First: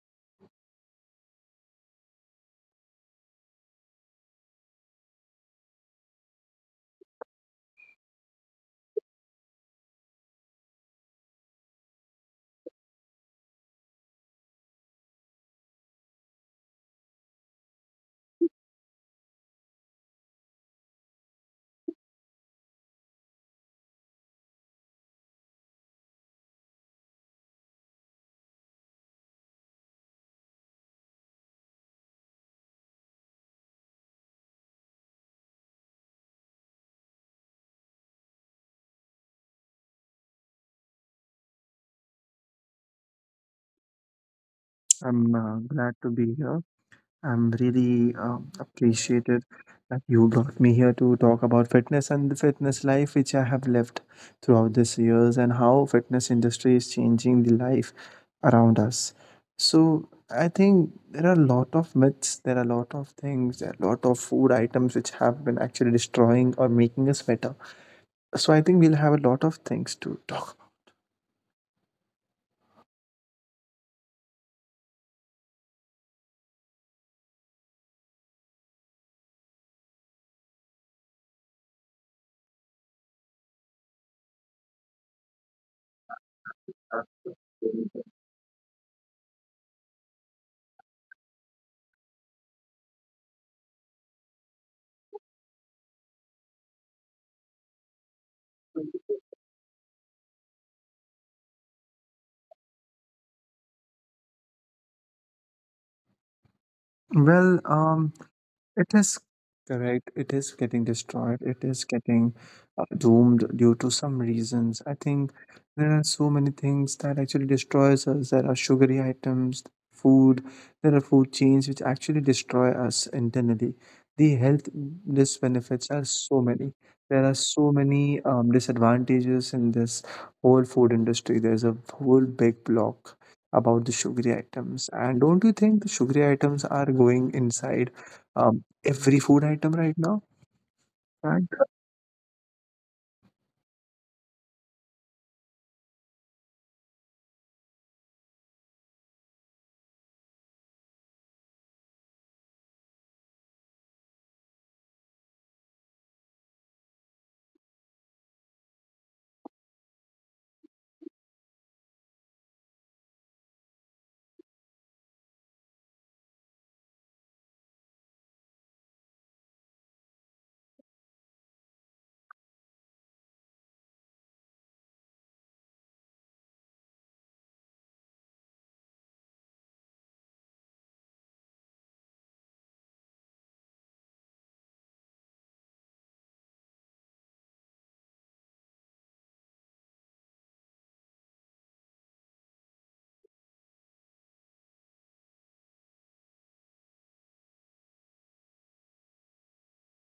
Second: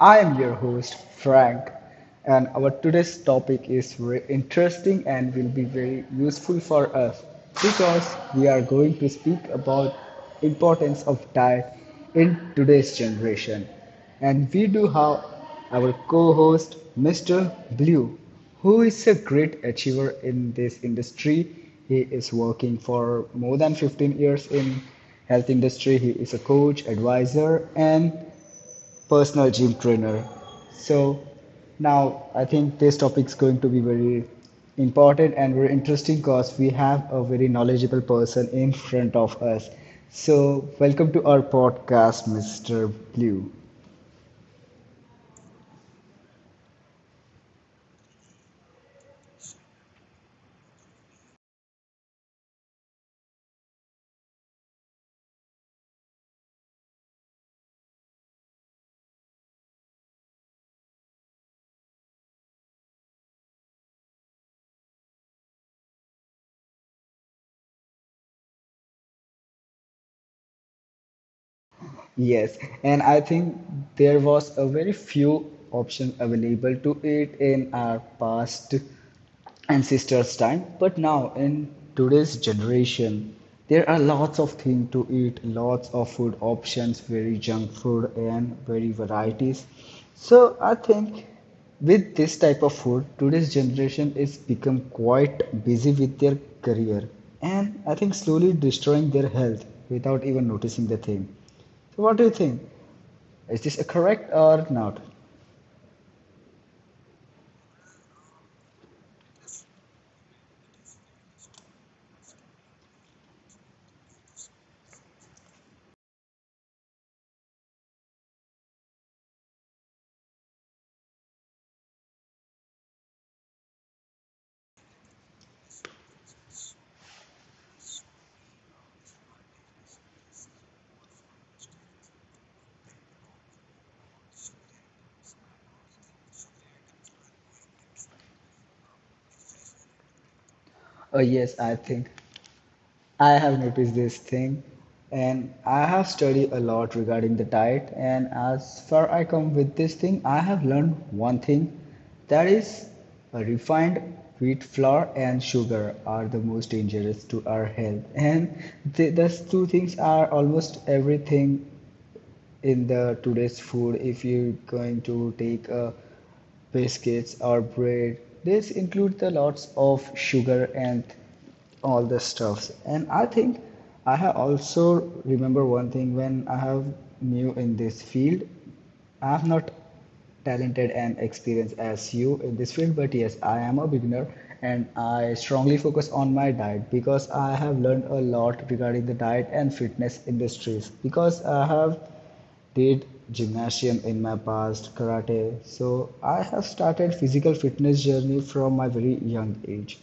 I am your host Frank, and our today's topic is very interesting and will be very useful for us because we are going to speak about importance of diet in today's generation. And we do have our co host, Mr. Blue, who is a great achiever in this industry. He is working for more than 15 years in health industry. He is a coach, advisor, and personal gym trainer. So now I think this topic is going to be very important and very interesting because we have a very knowledgeable person in front of us. So welcome to our podcast, Mr. Blue. I'm glad to be here. I'm really appreciated that you brought me here to talk about fitness and the fitness life which I have lived throughout these years and how fitness industry is changing the life around us. So I think there are a lot of myths, there are a lot of things, there are a lot of food items which have been actually destroying or making us better. So I think we'll have a lot of things to talk Yes, and I think there was a very few option available to it in our past ancestors' time, but now in today's generation, there are lots of things to eat, lots of food options, very junk food and very varieties. So I think with this type of food, today's generation is become quite busy with their career and I think slowly destroying their health without even noticing the thing. So what do you think? Is this correct or not? about. Well, it is correct. It is getting destroyed. It is getting doomed due to some reasons. I think there are so many things that actually destroys us. There are sugary items, food. There are food chains which actually destroy us internally. The health disbenefits are so many. There are so many disadvantages in this whole food industry. There's a whole big block about the sugary items. And don't you think the sugary items are going inside, um every food item right now? Oh And yes, I think I have noticed this thing and I have studied a lot regarding the diet and as far I come with this thing, I have learned one thing that is a refined wheat flour and sugar are the most dangerous to our health and those two things are almost everything in the today's food. If you're going to take biscuits or bread, this include the lots of sugar and all the stuffs. And I think I have also remember one thing when I have new in this field. I'm not talented and experienced as you in this field, but yes, I am a beginner and I strongly focus on my diet because I have learned a lot regarding the diet and fitness industries because I have did gymnasium in my past karate. So I have started physical fitness journey from my very young age,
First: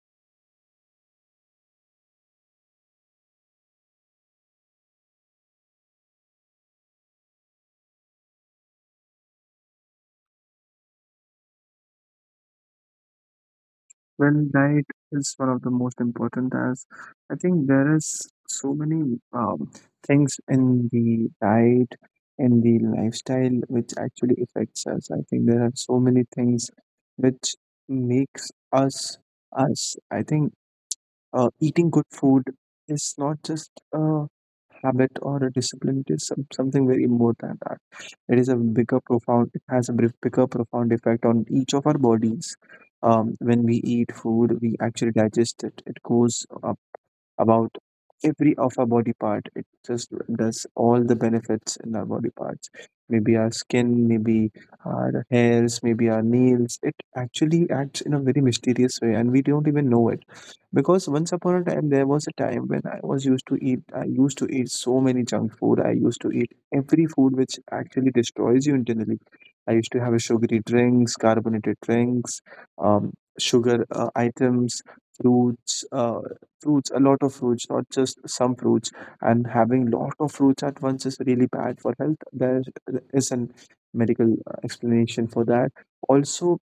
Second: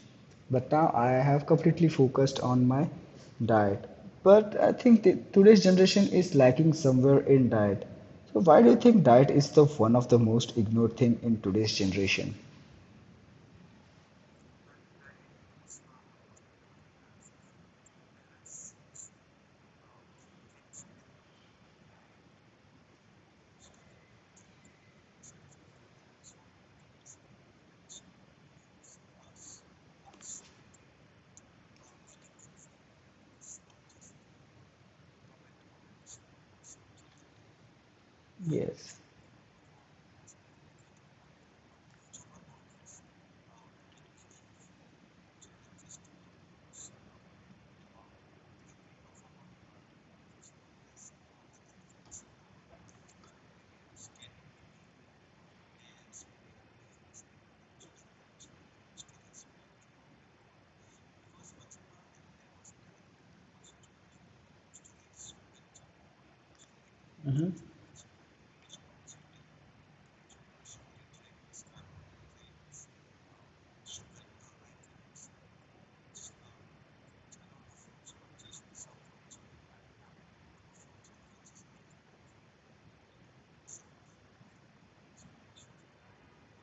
but now I have completely focused on my diet. But I think today's generation is lacking somewhere in diet. So why do you think diet is the one of the most ignored thing in today's generation? well, diet is one of the most important, as I think there is so many things in the diet, in the lifestyle, which actually affects us. I think there are so many things which makes us us. I think eating good food is not just a habit or a discipline, it is something very more than that. It is a Yes. bigger profound, it has a bigger profound effect on each of our bodies. When we eat food, we actually digest it. It goes about every of our body part. It just does all the benefits in our body parts. Maybe our skin, maybe our hairs, maybe our nails. It actually acts in a very mysterious way, and we don't even know it. Because once upon a time, there was a time when I was used to eat. I used to eat so many junk food. I used to eat every food which actually destroys you internally. I used to have a sugary drinks, carbonated drinks, um, sugar items, fruits. Fruits, a lot of fruits, not just some fruits. And having lot of fruits at once is really bad for health. There is a medical explanation for that. Also,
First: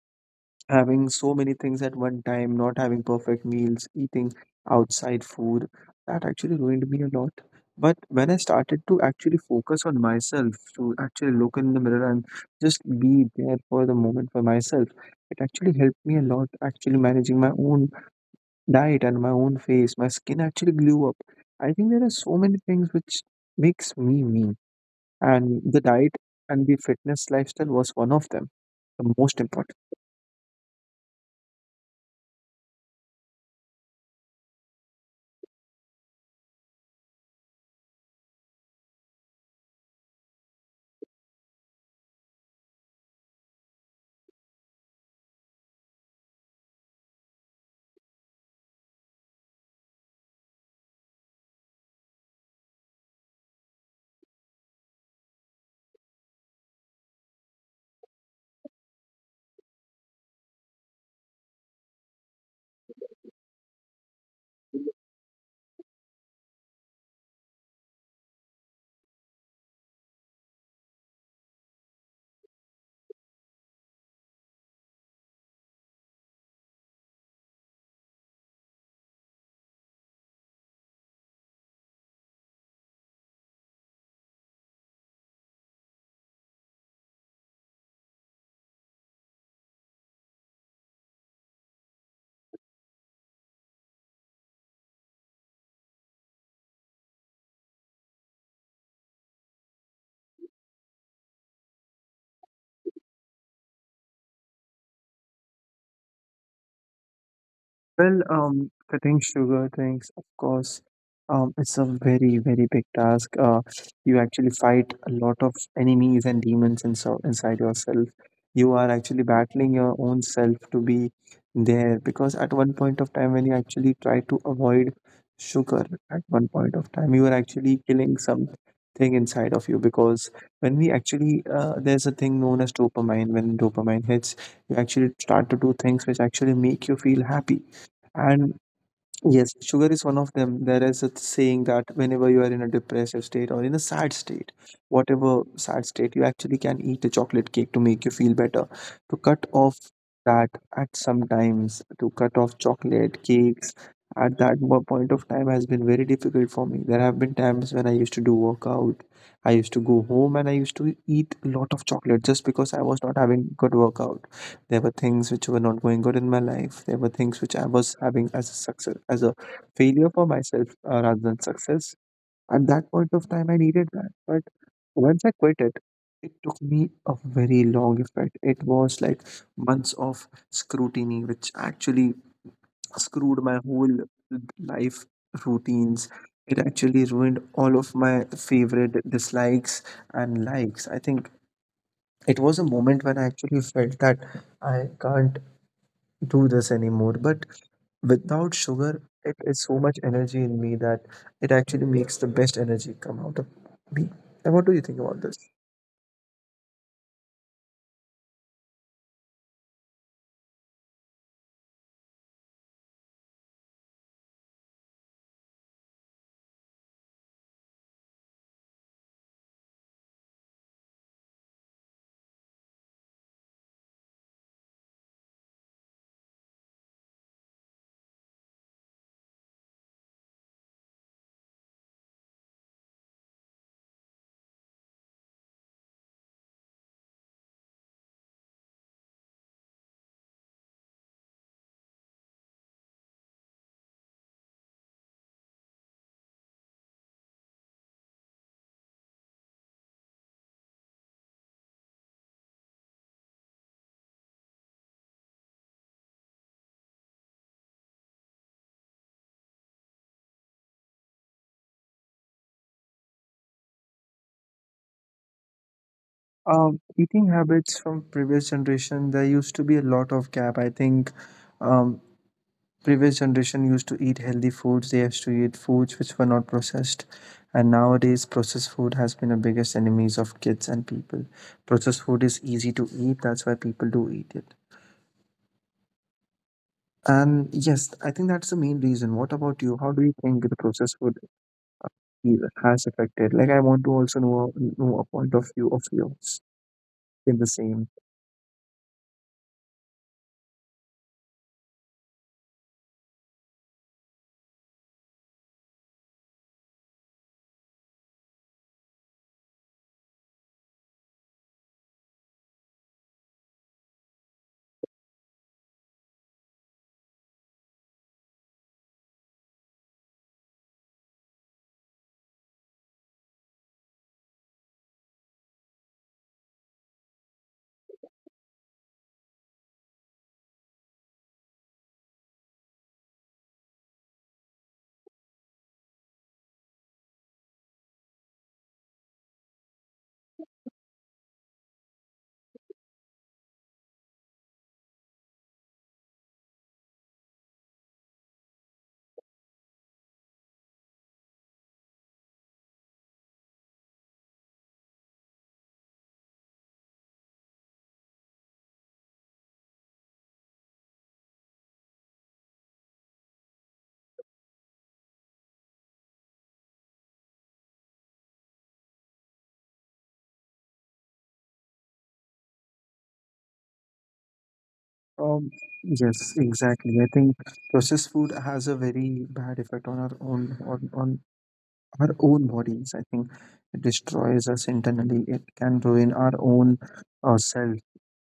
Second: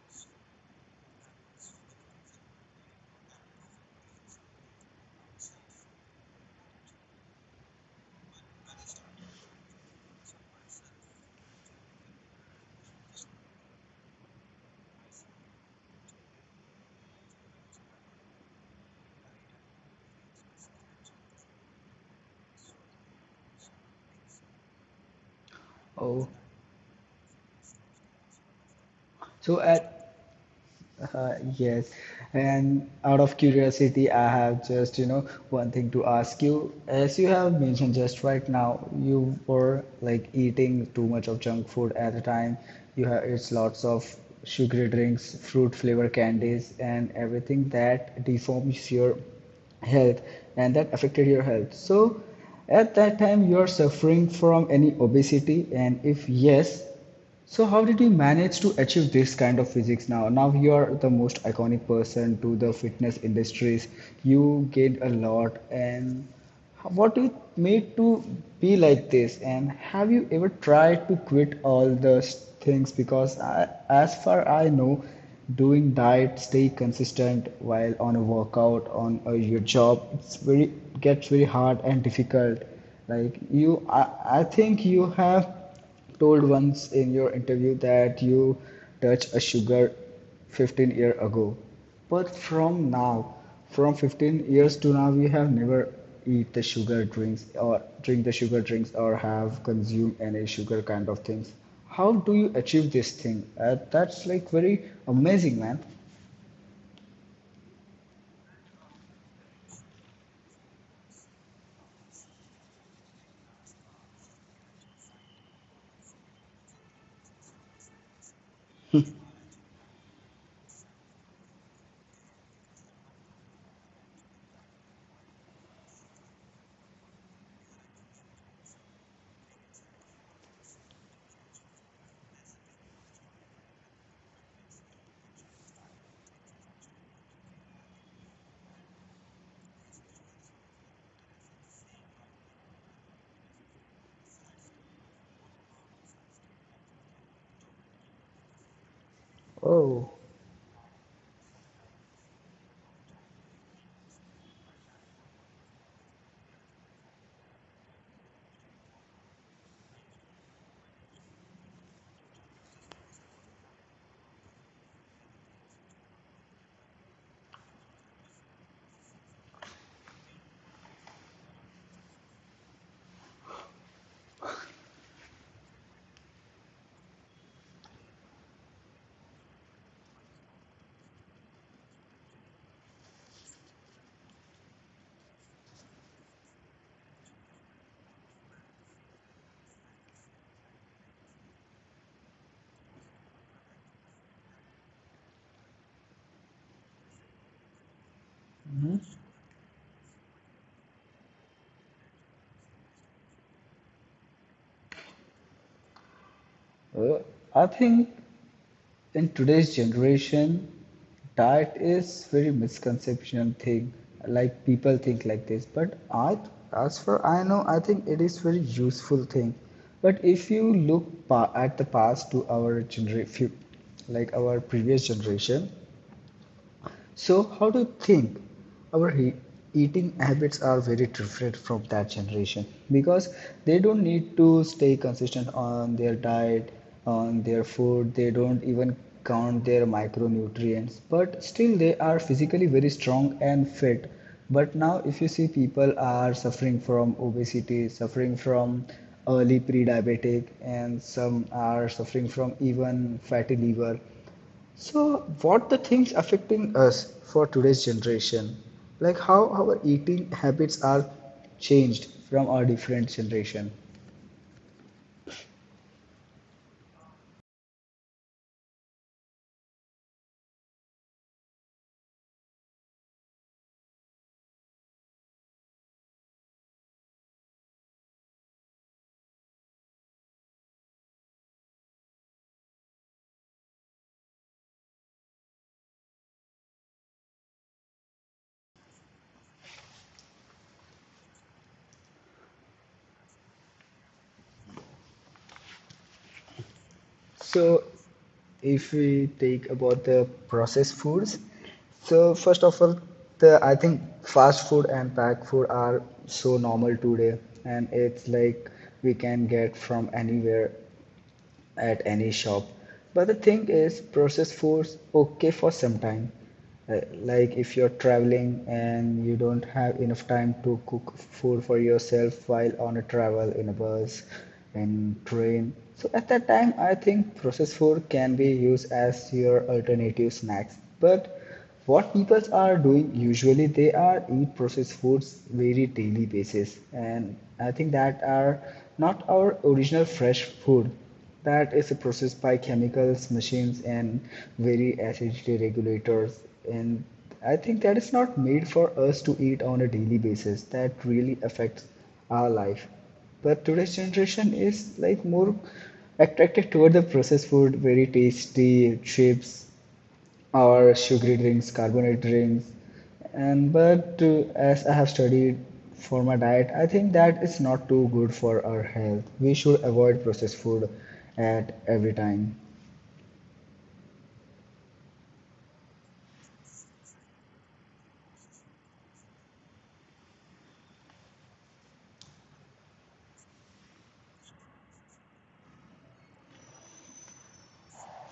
having so many things at one time, not having perfect meals, eating outside food, that actually ruined me a lot. But when I started to actually focus on myself, to actually look in the mirror and just be there for the moment for myself, it actually helped me a lot actually managing my own diet and my own face, my skin actually blew up. I think there are so many things which makes me me, and the diet Oh, and the fitness lifestyle was one of them, the most so important. at Yes, and out of curiosity, I have just, you know, one thing to ask you. As you have mentioned just right now, you were like eating too much of junk food at the time. You have it's lots of sugary drinks, fruit flavor candies, and everything that deforms your health and that affected your health. So at that time, you are suffering from any obesity, and if yes, so how did you manage to achieve this kind of physics now? Now you are the most iconic person to the fitness industries. You gained a lot and how- what you made to be like this? And have you ever tried to quit all those things? Because I, as far I know, doing diet stay consistent while on a workout on your job, it's very gets very hard and difficult. Like you I think you have told once in your interview that you touched a sugar 15 year ago, but from now, from 15 years to now, you have never eat the sugar drinks or drink the sugar drinks or have consumed any sugar kind of things. How do you achieve this thing? That's like very amazing man. Well, cutting sugar things, of course, it's a very, very big task. You actually fight a lot of enemies and demons inside yourself. You are actually battling your own self to be there because at one point of time, when you actually try to avoid sugar, at one point of time, you are actually killing something inside of you because there's a thing known as dopamine. When dopamine hits, you actually start to do things which actually make you feel happy, and yes, sugar is one of them. There is a saying that whenever you are in a depressive state or in a sad state, whatever sad state, you actually can eat a chocolate cake to make you feel better. To cut off Oh, that at some times, to cut off chocolate cakes at that point of time has been very difficult for me. There have been times when I used to do workout, I used to go home and I used to eat a lot of chocolate just because I was not having good workout. There were things which were not going good in my life. There were things which I was having as a success, as a failure for myself rather than success. At that point of time, I needed that. But once I quit it, it took me a very long effect. It was like months of scrutiny, which actually screwed my whole life routines. It actually ruined all of my favorite dislikes and likes. I think it was a moment when I actually felt that I can't do this anymore. But without sugar, it is so much energy in me that it actually makes the best energy come out of me. And what do you think about this? uh, I think in today's generation diet is very misconception thing, like people think like this, but I as for I know I think it is very useful thing. But if you look at the past to our generation, like our previous generation, so, how do you think our he- eating habits are very different from that generation? Because they don't need to stay consistent on their diet, on their food, they don't even count their micronutrients, but still they are physically very strong and fit. But now, if you see, people are suffering from obesity, suffering from early pre-diabetic, and some are suffering from even fatty liver. So, what the things affecting us for today's generation, like how our eating habits are changed from our different generation. Eating habits from previous generation, there used to be a lot of gap. I think um, previous generation used to eat healthy foods. They used to eat foods which were not processed. And nowadays, processed food has been the biggest enemies of kids and people. Processed food is easy to eat. That's why people do eat it. And yes, I think that's the main reason. What about you? How do you think the process would be, has affected? Like, I want to also know a point of view of yours in the So, same. if we take about the processed foods, so first of all, the I think fast food and packed food are so normal today, and it's like we can get from anywhere at any shop. But the thing is, processed foods okay for some time. Like if you're traveling and you don't have enough time to cook food for yourself while on a travel in a bus and train. So at that time, I think processed food can be used as your alternative snacks. But what people are doing usually, they are eat processed foods very daily basis. And I think that are not our original fresh food, that is processed by chemicals machines and very acidity regulators. And I think that is not made for us to eat on a daily basis, that really affects our life. But today's generation is like more attracted toward the processed food, very tasty chips or sugary drinks, carbonated drinks. And but as I have studied for my diet, I think that it's not too good for our health. We should avoid processed food at every time. Um, yes, exactly. I think processed food has a very bad effect on our own on our own bodies. I think it destroys us internally. It can ruin our own self,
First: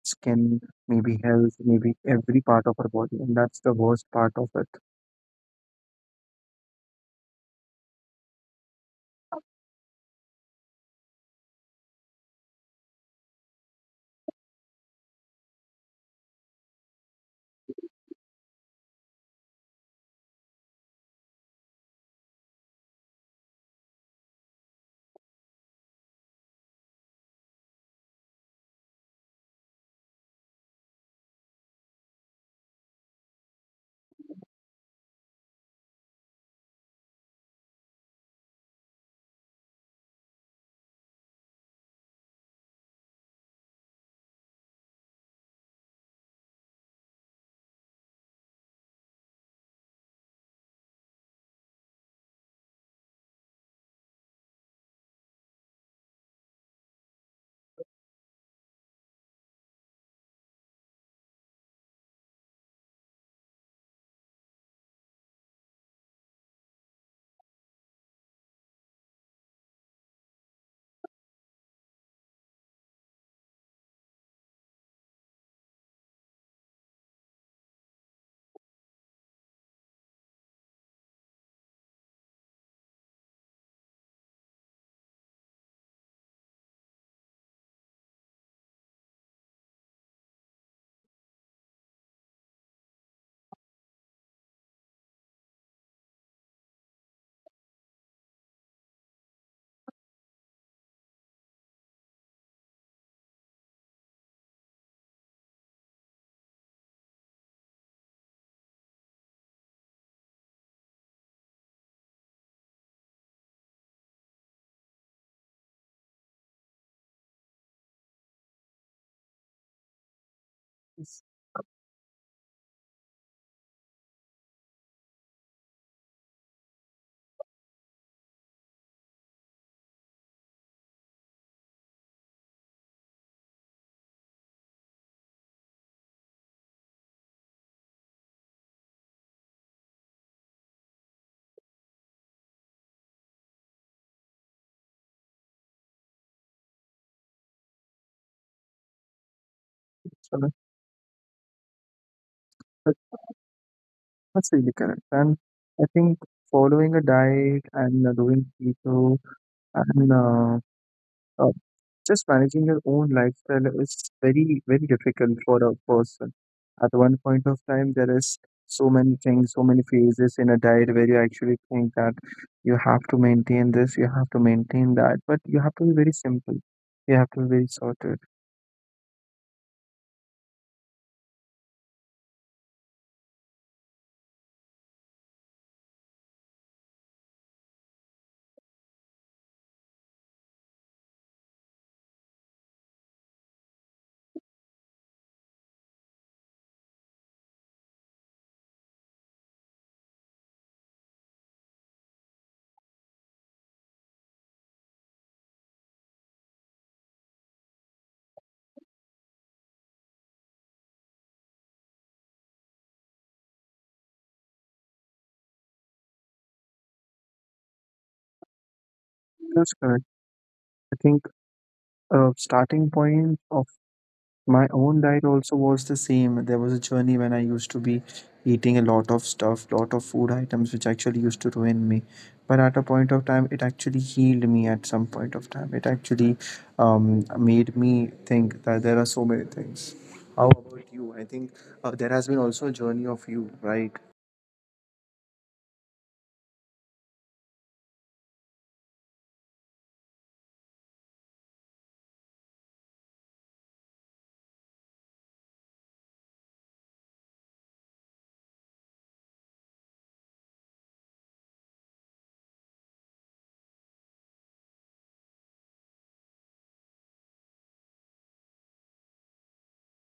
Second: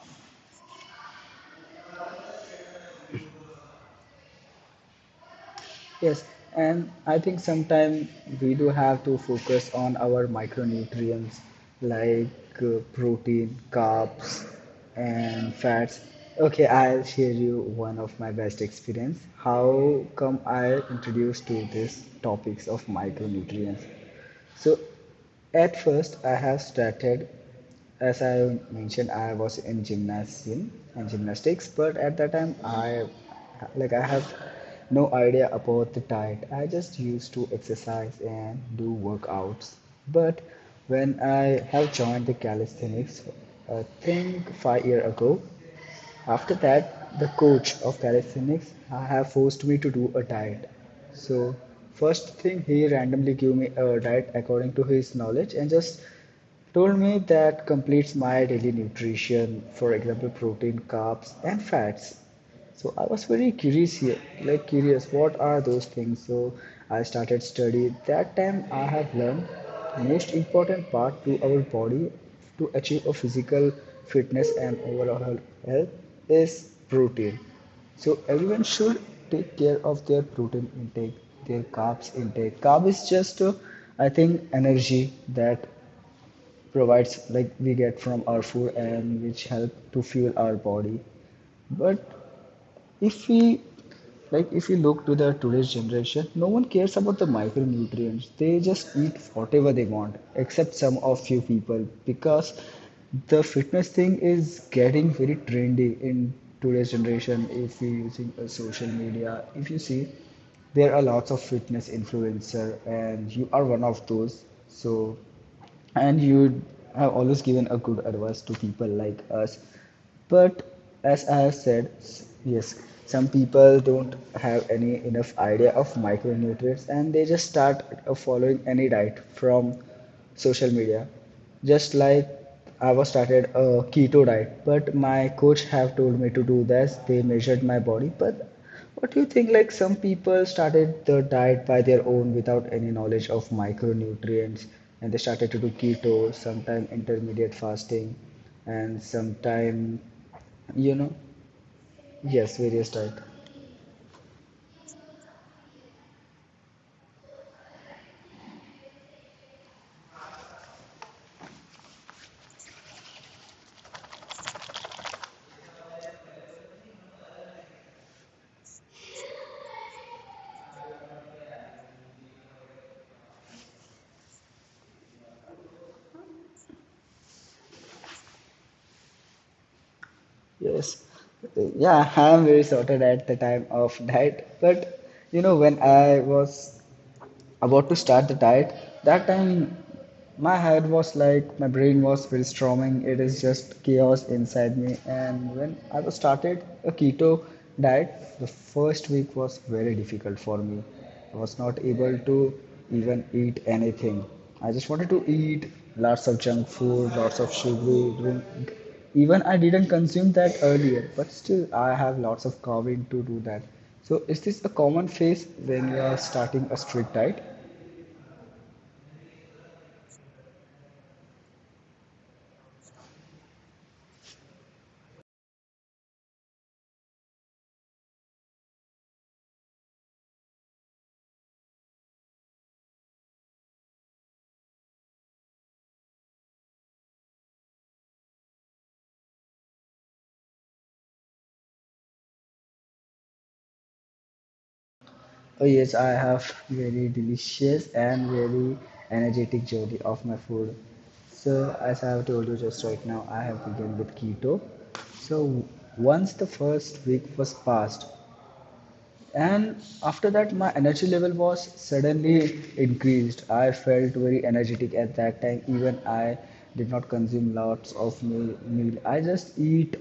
skin, maybe health, maybe every part of our body, and that's the worst part of it. Yes, and I think sometimes we do have to focus on our micronutrients, like protein, carbs, and fats. Okay, I'll share you one of my best experience. How come I introduced to this topics of micronutrients? So at first I have started, as I mentioned, I was in gymnasium and gymnastics, but at that time, I like I have no idea about the diet. I just used to exercise and do workouts. But when I have joined the calisthenics, I think 5 year ago, after that, the coach of calisthenics have forced me to do a diet. So first thing he randomly gave me a diet according to his knowledge and just told me that completes my daily nutrition, for example, protein, carbs, and fats. So I was very curious here, like curious, what are those things? So I started study. That time I have learned most important part to our body to achieve a physical fitness and overall health is protein. So everyone should take care of their protein intake, their carbs intake. Carb is just, I think, energy that provides like we get from our food and which help to fuel our body. But if we, like if you look to the today's generation, no one cares about the micronutrients, they just eat whatever they want except some of few people, because the fitness thing is getting very trendy in today's generation. If you're using a social media, if you see, there are lots of fitness influencer and you are one of those. So and you have always given a good advice to people like us. But as I have said yes, some people don't have any enough idea of micronutrients and they just start following any diet from social media. Just like I was started a keto diet, but my coach have told me to do this, they measured my body. But what do you think? Like some people started the diet by their own without any knowledge of micronutrients, and they started to do keto, sometime intermediate fasting, and sometime, So you know, yes, various that- diet. that's really correct. And I think following a diet and doing keto and uh, just managing your own lifestyle is very, very difficult for a person. At one point of time, there is so many things, so many phases in a diet where you actually think that you have to maintain this, you have to maintain that, but you have to be very simple. You have to be very sorted. Yes, yeah, I'm very sorted at the time of diet, but you know, when I was about to start the diet, that time my head was like my brain was very storming, it is just chaos inside me. And when I was started a keto diet, the first week was very difficult for me. I was not able to even eat anything. I just wanted to eat lots of junk food, lots of sugary drink. Even I didn't consume that earlier, but still I have lots of craving to do that. So, is this a common phase when you are starting a strict diet? That's correct. I think starting point of my own diet also was the same. There was a journey when I used to be eating a lot of stuff, lot of food items, which actually used to ruin me. But at a point of time, it actually healed me at some point of time. It actually made me think that there are so many things. How about you? I think there has been also a journey of you, right? Oh, yes, I have very delicious and very energetic journey of my food. So, as I have told you just right now, I have begun with keto. So, once the first week was passed, and after that, my energy level was suddenly increased. I felt very energetic at that time. Even I did not consume lots of meal. I just eat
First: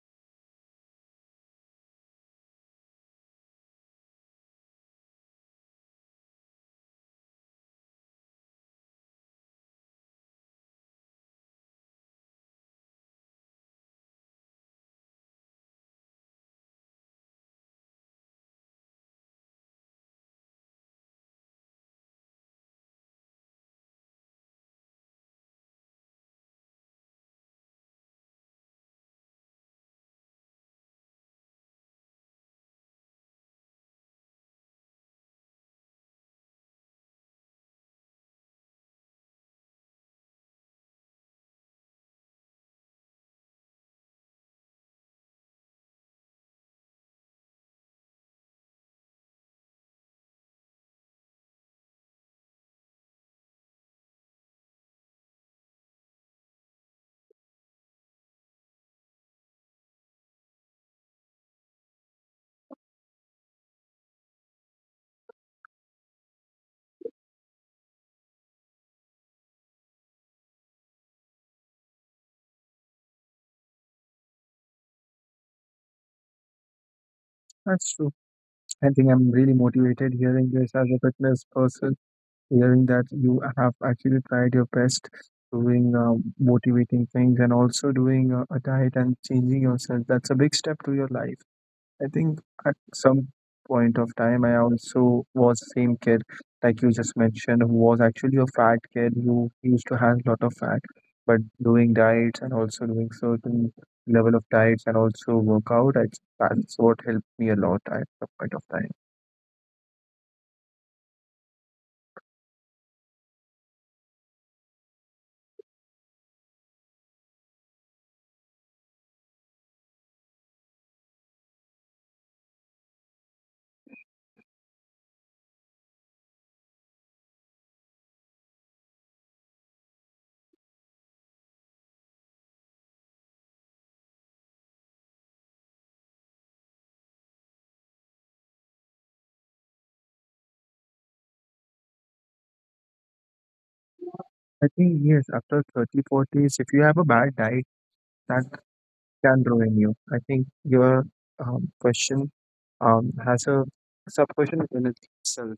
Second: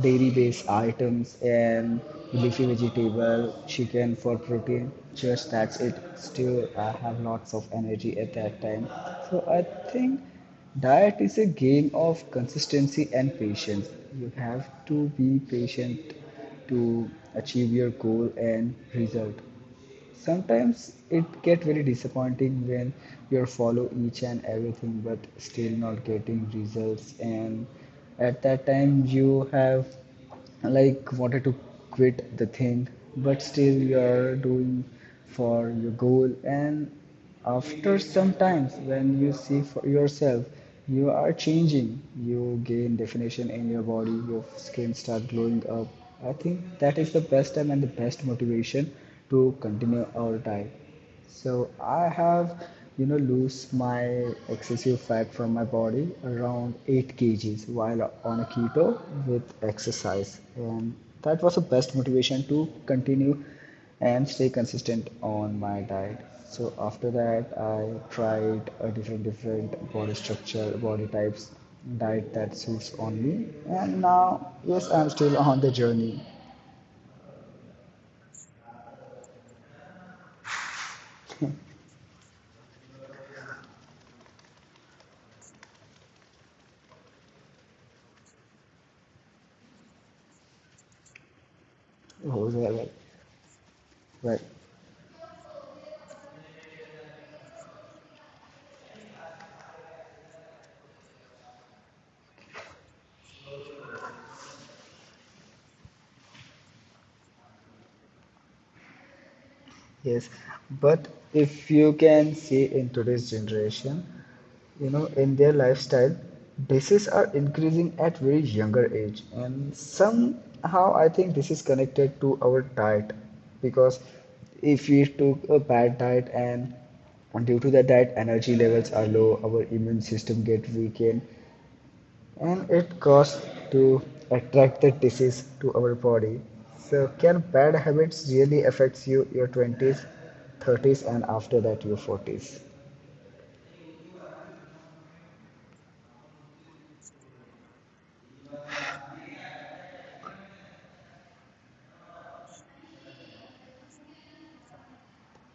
dairy-based items and leafy vegetable, chicken for protein. Just that's it. Still, I have lots of energy at that time. So I think diet is a game of consistency and patience. You have to be patient to achieve your goal and result. Sometimes it get very disappointing when you follow each and everything but still not getting results, and at that time you have like wanted to quit the thing, but still you are doing for your goal. And after some times, when you see for yourself, you are changing. You gain definition in your body. Your skin start glowing up. I think that is the best time and the best motivation to continue our diet. So I have, lose my excessive fat from my body around 8 kgs while on a keto with exercise, and that was the best motivation to continue and stay consistent on my diet. So after that, I tried a different body structure, body types, diet that suits on me. And now, yes, I'm still on the journey. That's true. I think I'm really motivated hearing this as a fitness person, hearing that you have actually tried your best doing motivating things and also doing a diet and changing yourself. That's a big step to your life. I Oh, think at some point of well. time I also was same kid like you just mentioned, who was actually a fat kid who used to have a lot of fat, but doing diets and also doing certain level of diets and also workout, that's what helped me a lot at some point of time. Yes, but if you can see in today's generation, you know, in their lifestyle, diseases are increasing at very younger age, and somehow I think this is connected to our diet because if we took a bad diet and due to the diet energy levels are low, our immune system get weakened, and it costs to attract the disease to our body. So can bad habits really affect you your 20s, 30s and after that your 40s? I think yes, after 30 40s, if you have a bad diet, that can ruin you. I think your question has a sub question in itself.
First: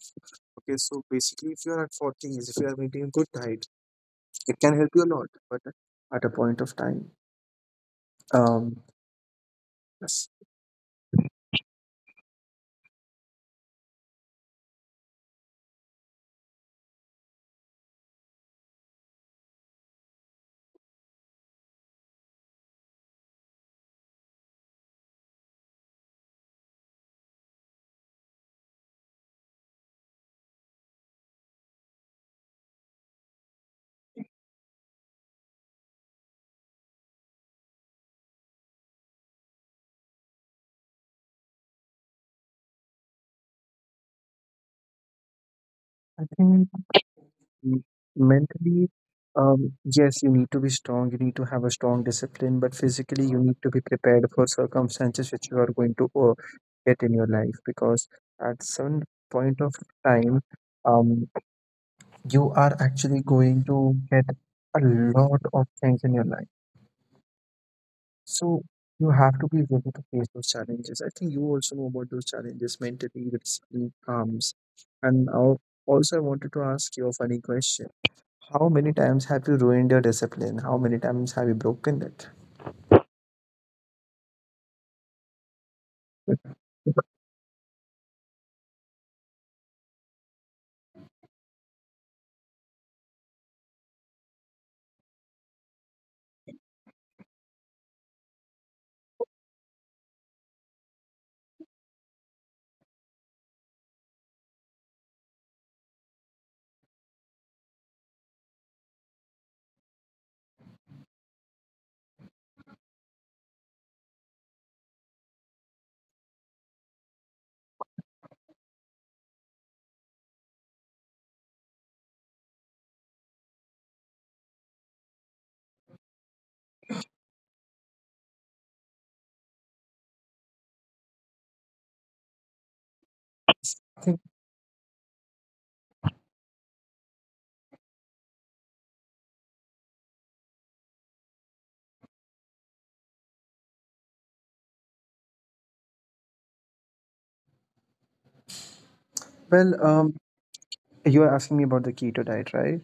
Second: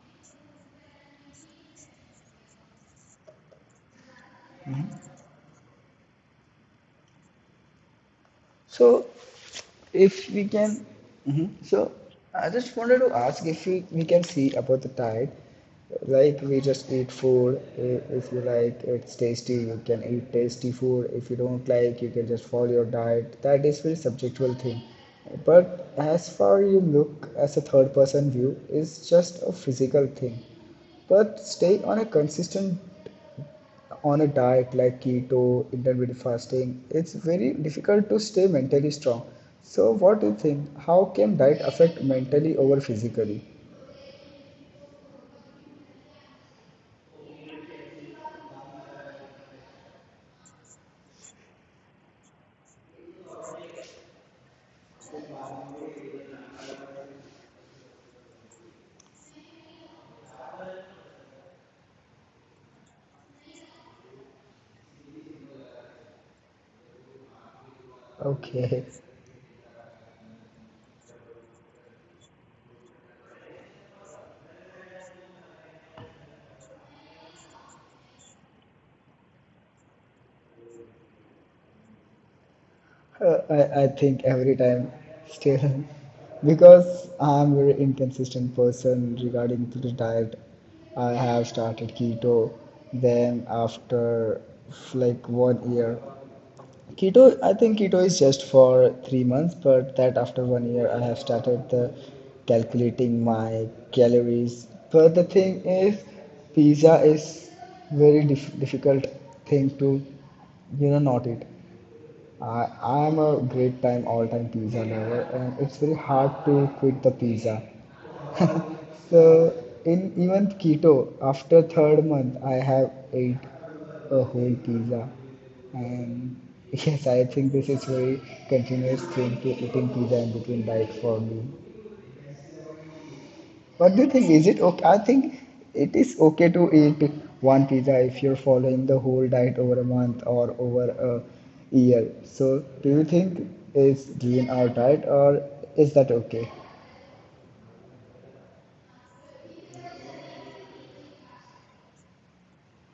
Okay, so basically, if you're at 40, if you are maintaining good diet, it can help you a lot. But at a point of time, um, So yes, if we can, Mhm. So I just wanted to ask if we can see about the diet, like we just eat food. If you like, it's tasty. You can eat tasty food. If you don't like, you can just follow your diet. That is very subjectual thing. But as far you look as a third person view, is just a physical thing. But stay on a consistent on a diet like keto, intermittent fasting, it's very difficult to stay mentally strong. So, what do you think? How can diet affect mentally over physically? I think m- mentally, yes, you need to be strong. You need to have a strong discipline. But physically, you need to be prepared for circumstances which you are going to get in your life because at some point of time. Um, you are actually going to get a lot of things in your life. So Okay. you have to be ready to face those challenges. I think you also know about those challenges mentally with certain arms. And also, I wanted to ask you a funny question. How many times have you ruined your discipline? How many times have you broken it? I think every time still, because I'm very inconsistent person regarding to the diet. I have started keto, then after like 1 year Keto, I think keto is just for 3 months, but that after 1 year, I have started the calculating my calories. But the thing is, pizza is very difficult thing to, you know, not eat. I am a great time all time pizza lover, and it's very hard to quit the pizza. So in even keto, after third month, I have ate a whole pizza, and yes, I think this is very continuous thing to eating pizza in between diet for me. What do you I think, think? Is it okay? I think it is okay to eat one pizza if you're following the whole diet over a month or over a year. So do you think it's during our diet or is that okay? well, you are asking me about the keto diet, right?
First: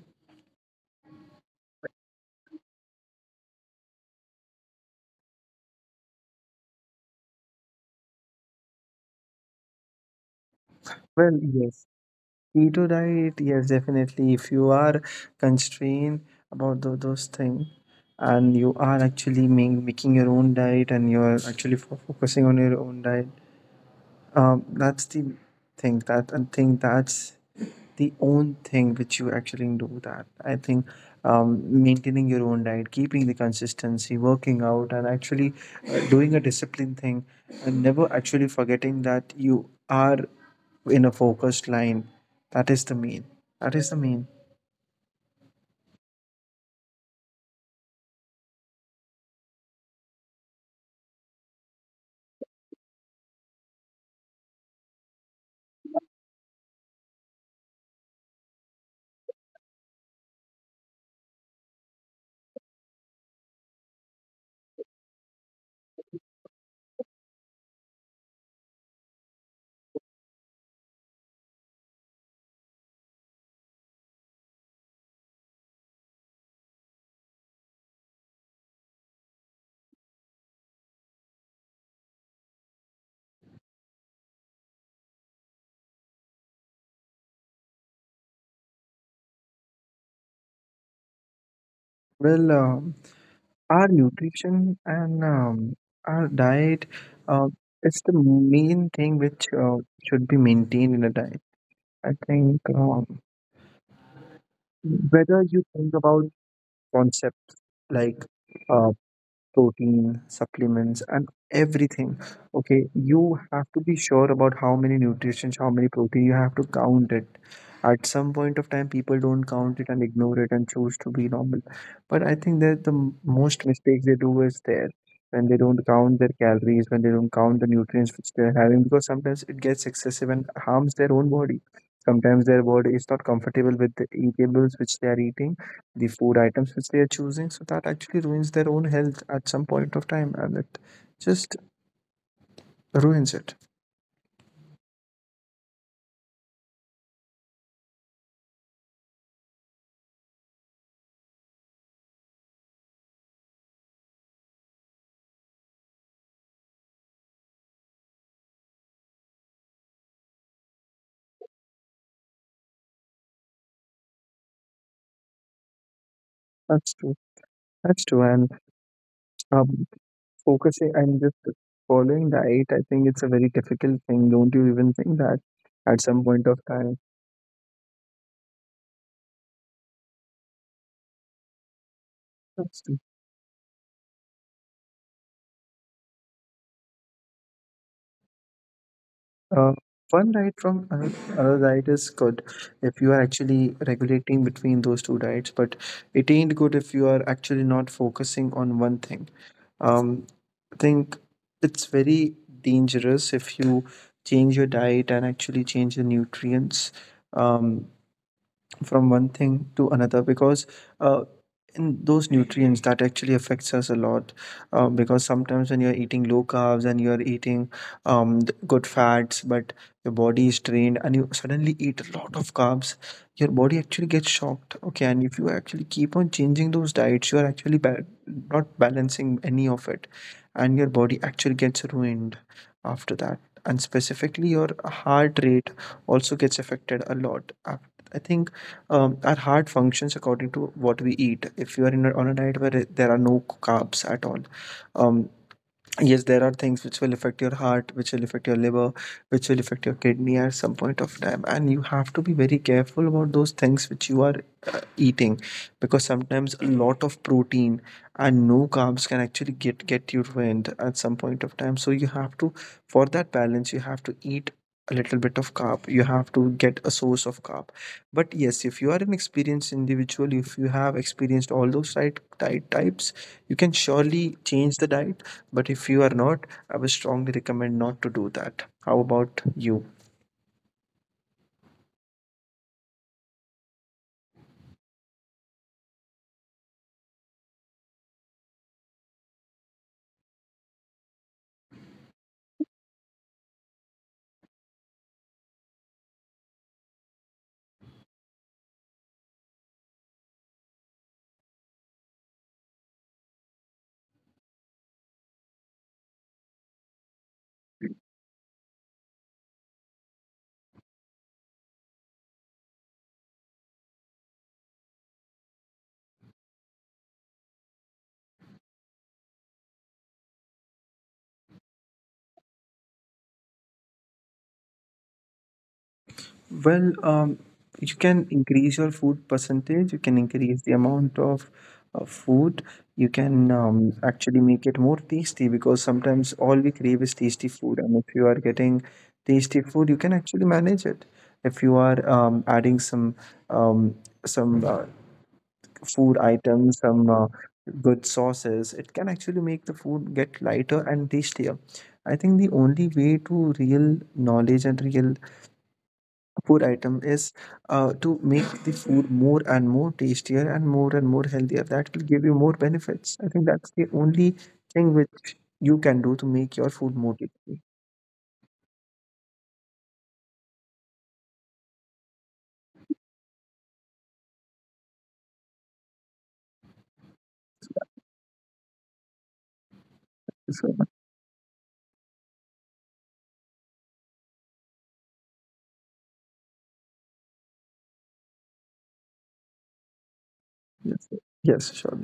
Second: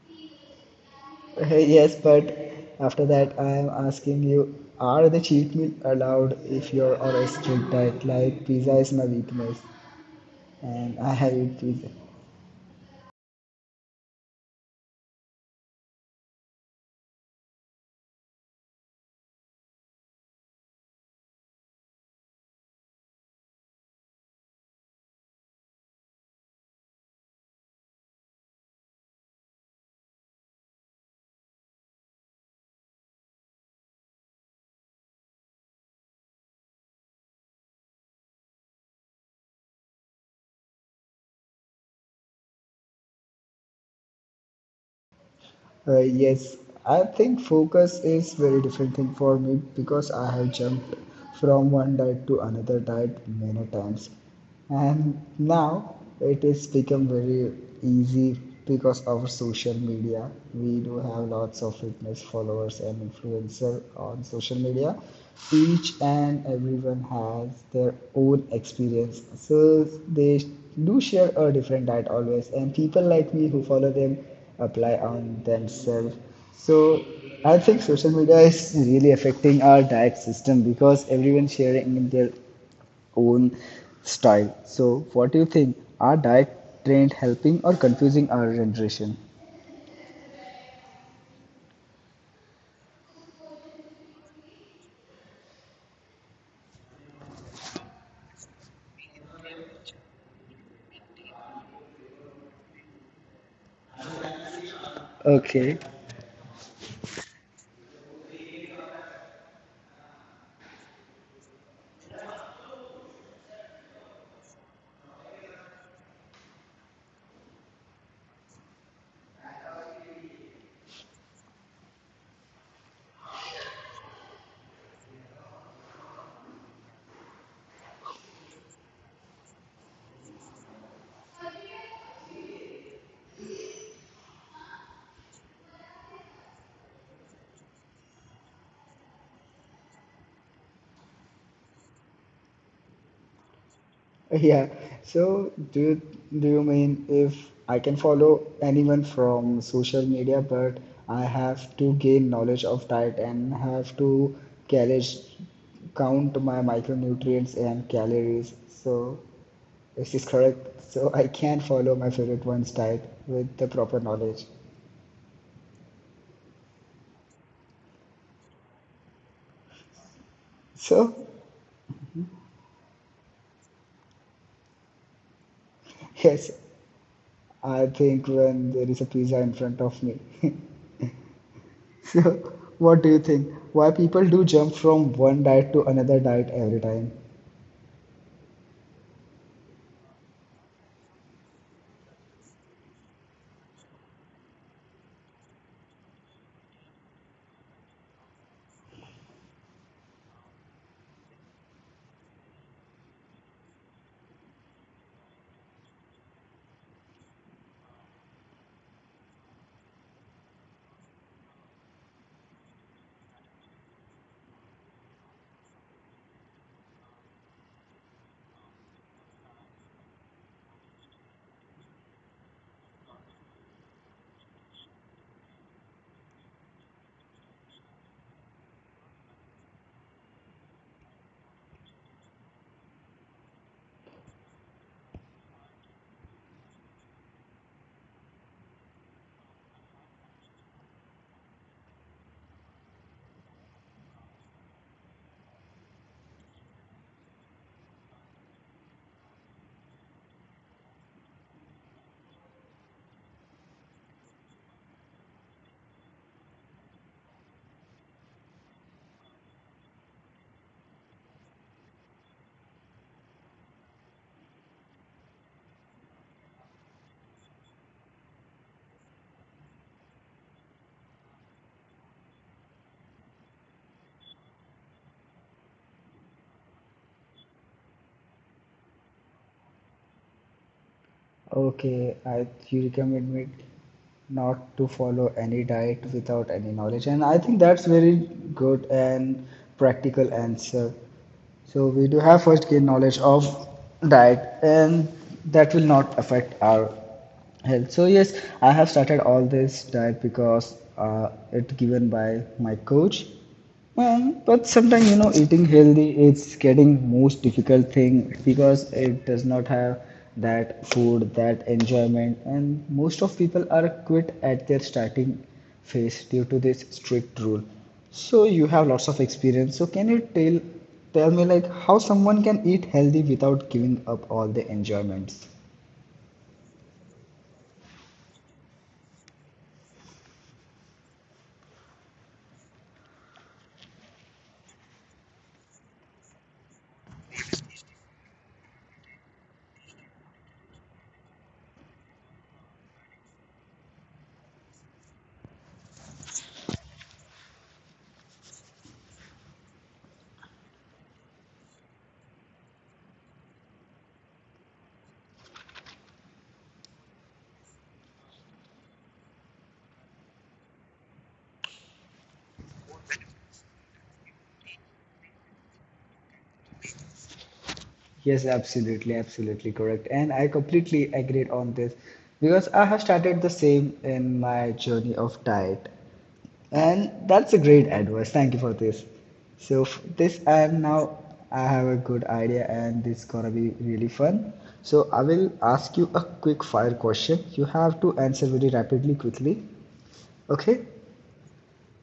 Hey, yes, but after that, I am asking you, are the cheat meal allowed if you're on a strict diet? Like pizza is my weakness, and I have Well, eat yes. pizza. Keto diet, yes, definitely. If you are constrained about those things and you are actually making your own diet and you are actually focusing on your own diet, that's the thing. That I think that's the own thing which you actually do, that I think, maintaining your own diet, keeping the consistency, working out, and actually doing a discipline thing, and never actually forgetting that you are in a focused line, that is the main that is the main. Yes, I think focus is very different thing for me because I have jumped from one diet to another diet many times, and now it is become very easy because our social media. We do have lots of fitness followers and influencer on social media. Each and everyone has their own experience, so they do share a different diet always. And people like me who follow them apply on themselves. So I think social media is really affecting our diet system because everyone sharing their own style. So what do you think? Are diet trend helping or confusing our generation? Well, our nutrition and our diet uh, is the main thing which should be maintained in a diet, I think, whether you Okay. think about like uh, protein, supplements, and everything. Okay, you have to be sure about how many nutrients, how many protein, you have to count it. At some point of time, people don't count it and ignore it and choose to be normal. But I think that the most mistakes they do is there when they don't count their calories, when they don't count the nutrients which they're having, because sometimes it gets excessive and harms their own body. Sometimes their body is not comfortable with the eatables which they are eating, the food items which they are choosing. So that actually ruins their own health at some point of time, and it just ruins it. Yeah. So do you mean if I can follow anyone from social media, but I have to gain knowledge of diet and have to calories, count my micronutrients and calories. So this is correct. So I can follow my favorite one's diet with the proper knowledge. That's true. That's true. And um, focusing So and just following diet, I think it's a very difficult thing. Don't you even think that at some point yes, of time? I think when there is a pizza in front of me. So, That's true. what do you think? Why people do jump from one diet to another diet every time? Uh, one diet from another, another diet is good if you are actually regulating between those two diets, but it ain't good if you are actually not focusing on one thing. Um, I think it's very dangerous if you change your diet and actually change the nutrients. Um, from one thing to another, because uh, in those nutrients that actually affects us a lot, because sometimes when you're eating low carbs and you're eating good fats, but your body is trained and you suddenly eat a lot of carbs, your body actually gets shocked, okay, and if you actually keep on changing those diets, you are actually not balancing any of it, and your body actually gets ruined after that, and specifically your heart rate also gets affected a lot. I think our heart functions according to what we eat. If you are on a diet where there are no carbs at all, um, yes, there are things which will affect your heart, which will affect your liver, which will affect your kidney at some point of time, and you have to be very careful about those things which you are eating, because sometimes a lot of protein and no carbs can actually get you ruined at some point of time. So you have to, for that balance, you have to eat a little bit of carb. You have to get a source of carb, but yes, if you are an experienced individual, if you have experienced all those diet types, you can surely change the diet. But if you are not, I would strongly recommend not to do that. How about you? Okay, I you recommend me not to follow any diet without any knowledge, and I think that's very good and practical answer. So we do have first gain knowledge of diet, and that will not affect our health. So yes, I have started all this diet because it given by my coach. Well, but sometimes you know eating healthy is getting most difficult thing because it does not have that food, that enjoyment, and most of people are quit at their starting phase due to this strict rule. So you have lots of experience. So can you tell me like how someone can eat healthy without giving up all the enjoyments? Well, you can increase your food percentage, you can increase the amount of food, you can actually make it more tasty because sometimes all we crave is tasty food. And if you are getting tasty food, you can actually manage it. If you are adding um, some food items, some good sauces, it can actually make the food get lighter and tastier. I think the only way to real knowledge and real food item is to make the food more and more tastier and more healthier. That will give you more benefits. I think that's the only thing which you can do to make your food more tasty. Yes, absolutely, absolutely correct. And I completely agree on this because I have started the same in my journey of diet. And that's a So, great advice. Thank you for this. So f- thank this you I so am much. now I have a good idea and this gonna be really fun. So I will ask you a quick fire question. You have to answer very rapidly, quickly. Okay? Yes, sir. Yes, sure,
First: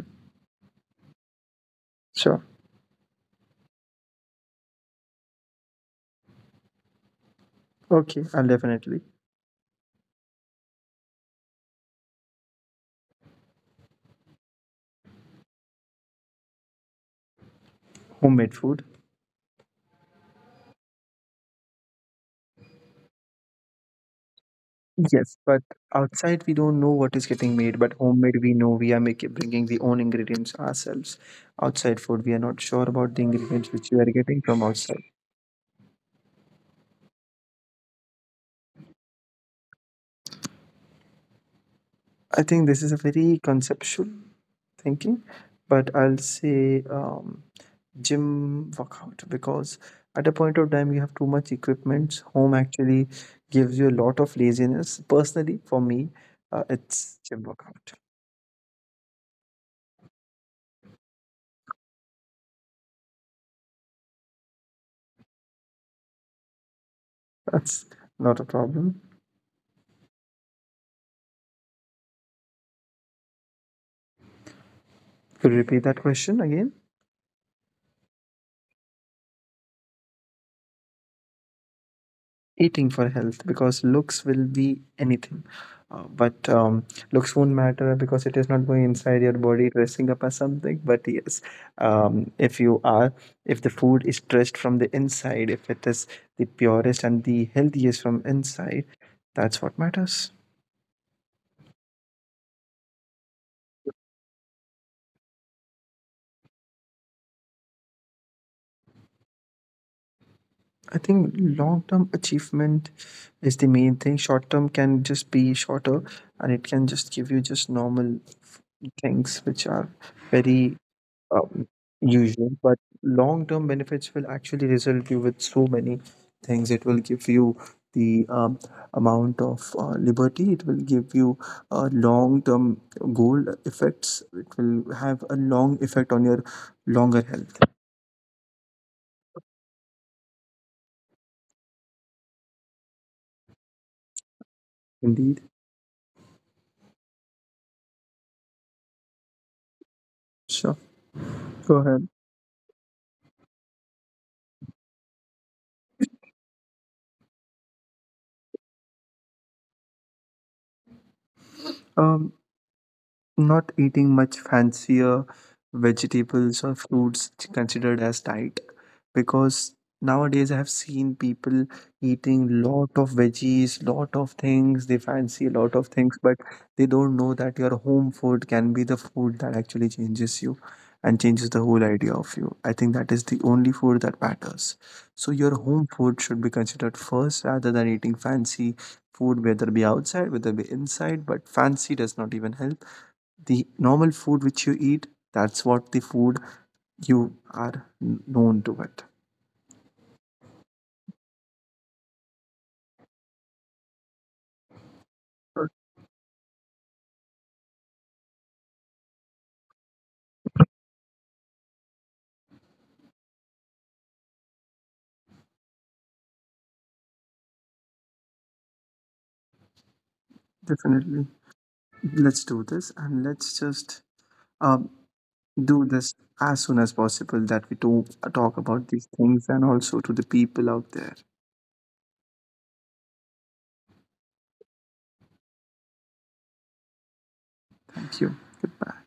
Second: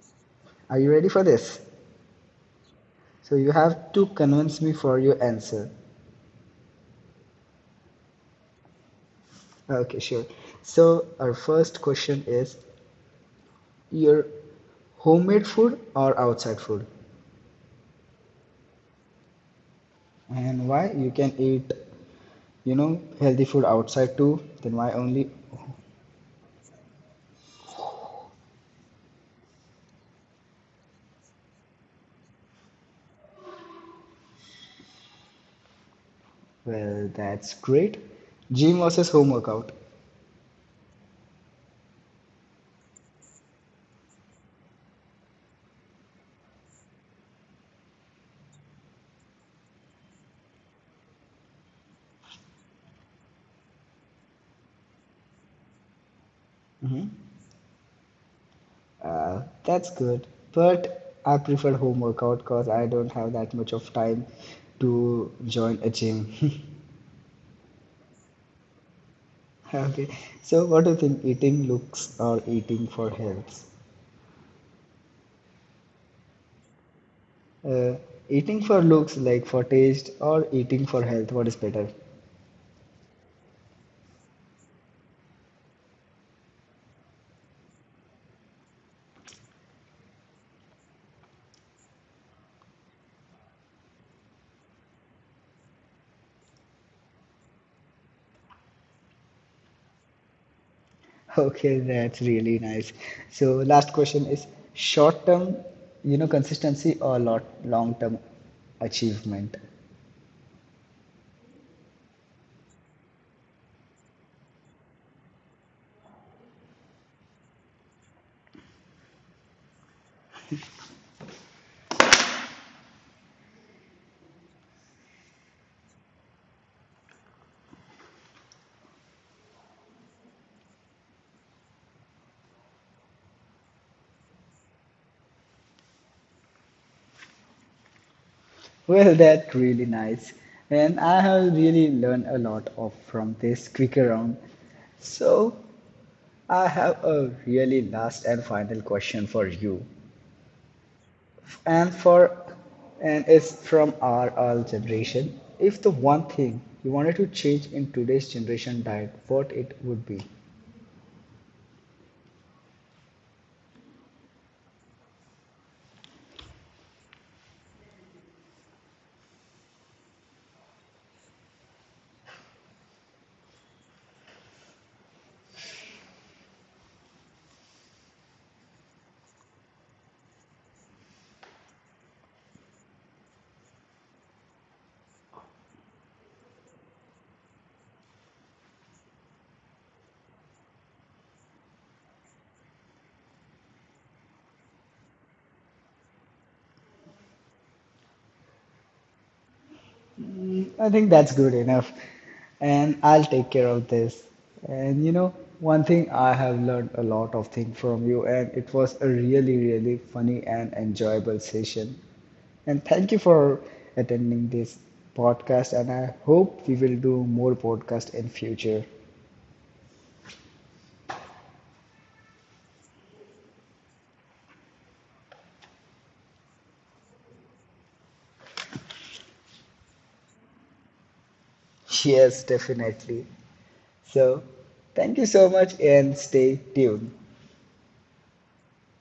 Are you ready for this? sure. So you have to convince me for your answer. Okay, I'll definitely Okay, sure. So our first question is your homemade food or outside food? homemade food. And why you can eat, you know, healthy food outside too, then why only Yes, but outside we don't know what is getting made, but homemade we know we are making, bringing the own ingredients ourselves. Outside food we are not sure about the ingredients which we are getting from outside. Well, that's great. Gym versus home workout. I think this is a very conceptual thinking, but I'll say gym workout because at a point of time you have too much equipment. Home actually gives you a lot of laziness. Personally, for me, Hmm. it's gym workout. That's good. But I prefer home workout because I don't have that much of time to join a gym. That's not a problem. Okay. So what do you think eating looks or eating for health? Could you repeat that question again? Uh, Eating for looks like for taste or eating for health, what is better? Eating for health, because looks will be anything, but looks won't matter because it is not going inside your body dressing up as something, but yes, if you are, if the food is dressed from the inside, if it is the purest and the healthiest from inside, that's what matters. Okay, that's really nice. So last question is short term, you know, consistency or lot long term achievement? I think long term achievement is the main thing. Short term can just be shorter, and it can just give you just normal things which are very um, usual, but long term benefits will actually result you with so many things. It will give you the amount of liberty, it will give you a long term goal effects, it will have a long effect on your longer health. Well, that's really nice. And I have really learned a lot of from this quicker round. Indeed. So I have a really last and final question for you. Sure. Go And ahead. for and it's from our all generation. If the one thing you wanted to change in today's generation diet, what it would be? Um, Not eating much fancier vegetables or fruits considered as diet, because nowadays I have seen people eating lot of veggies, lot of things, they fancy a lot of things, but they don't know that your home food can be the food that actually changes you and changes the whole idea of you. I think that is the only food that matters. So your home food should be considered first rather than eating fancy food, whether it be outside, whether it be inside, but fancy does not even help the normal food which you eat. That's what the food you are known to it. I think that's good enough. And I'll take care of this. And you know, Uh, one thing I have learned a lot of things from you, and it was a really, really funny and enjoyable session. And thank you for attending this podcast. And I hope we will do more podcast in future. definitely, let's do this and let's just um, do this as soon as possible, that we do talk about these things and also to the people out there. Yes, definitely. So, thank you so much and stay tuned. Thank you. Goodbye.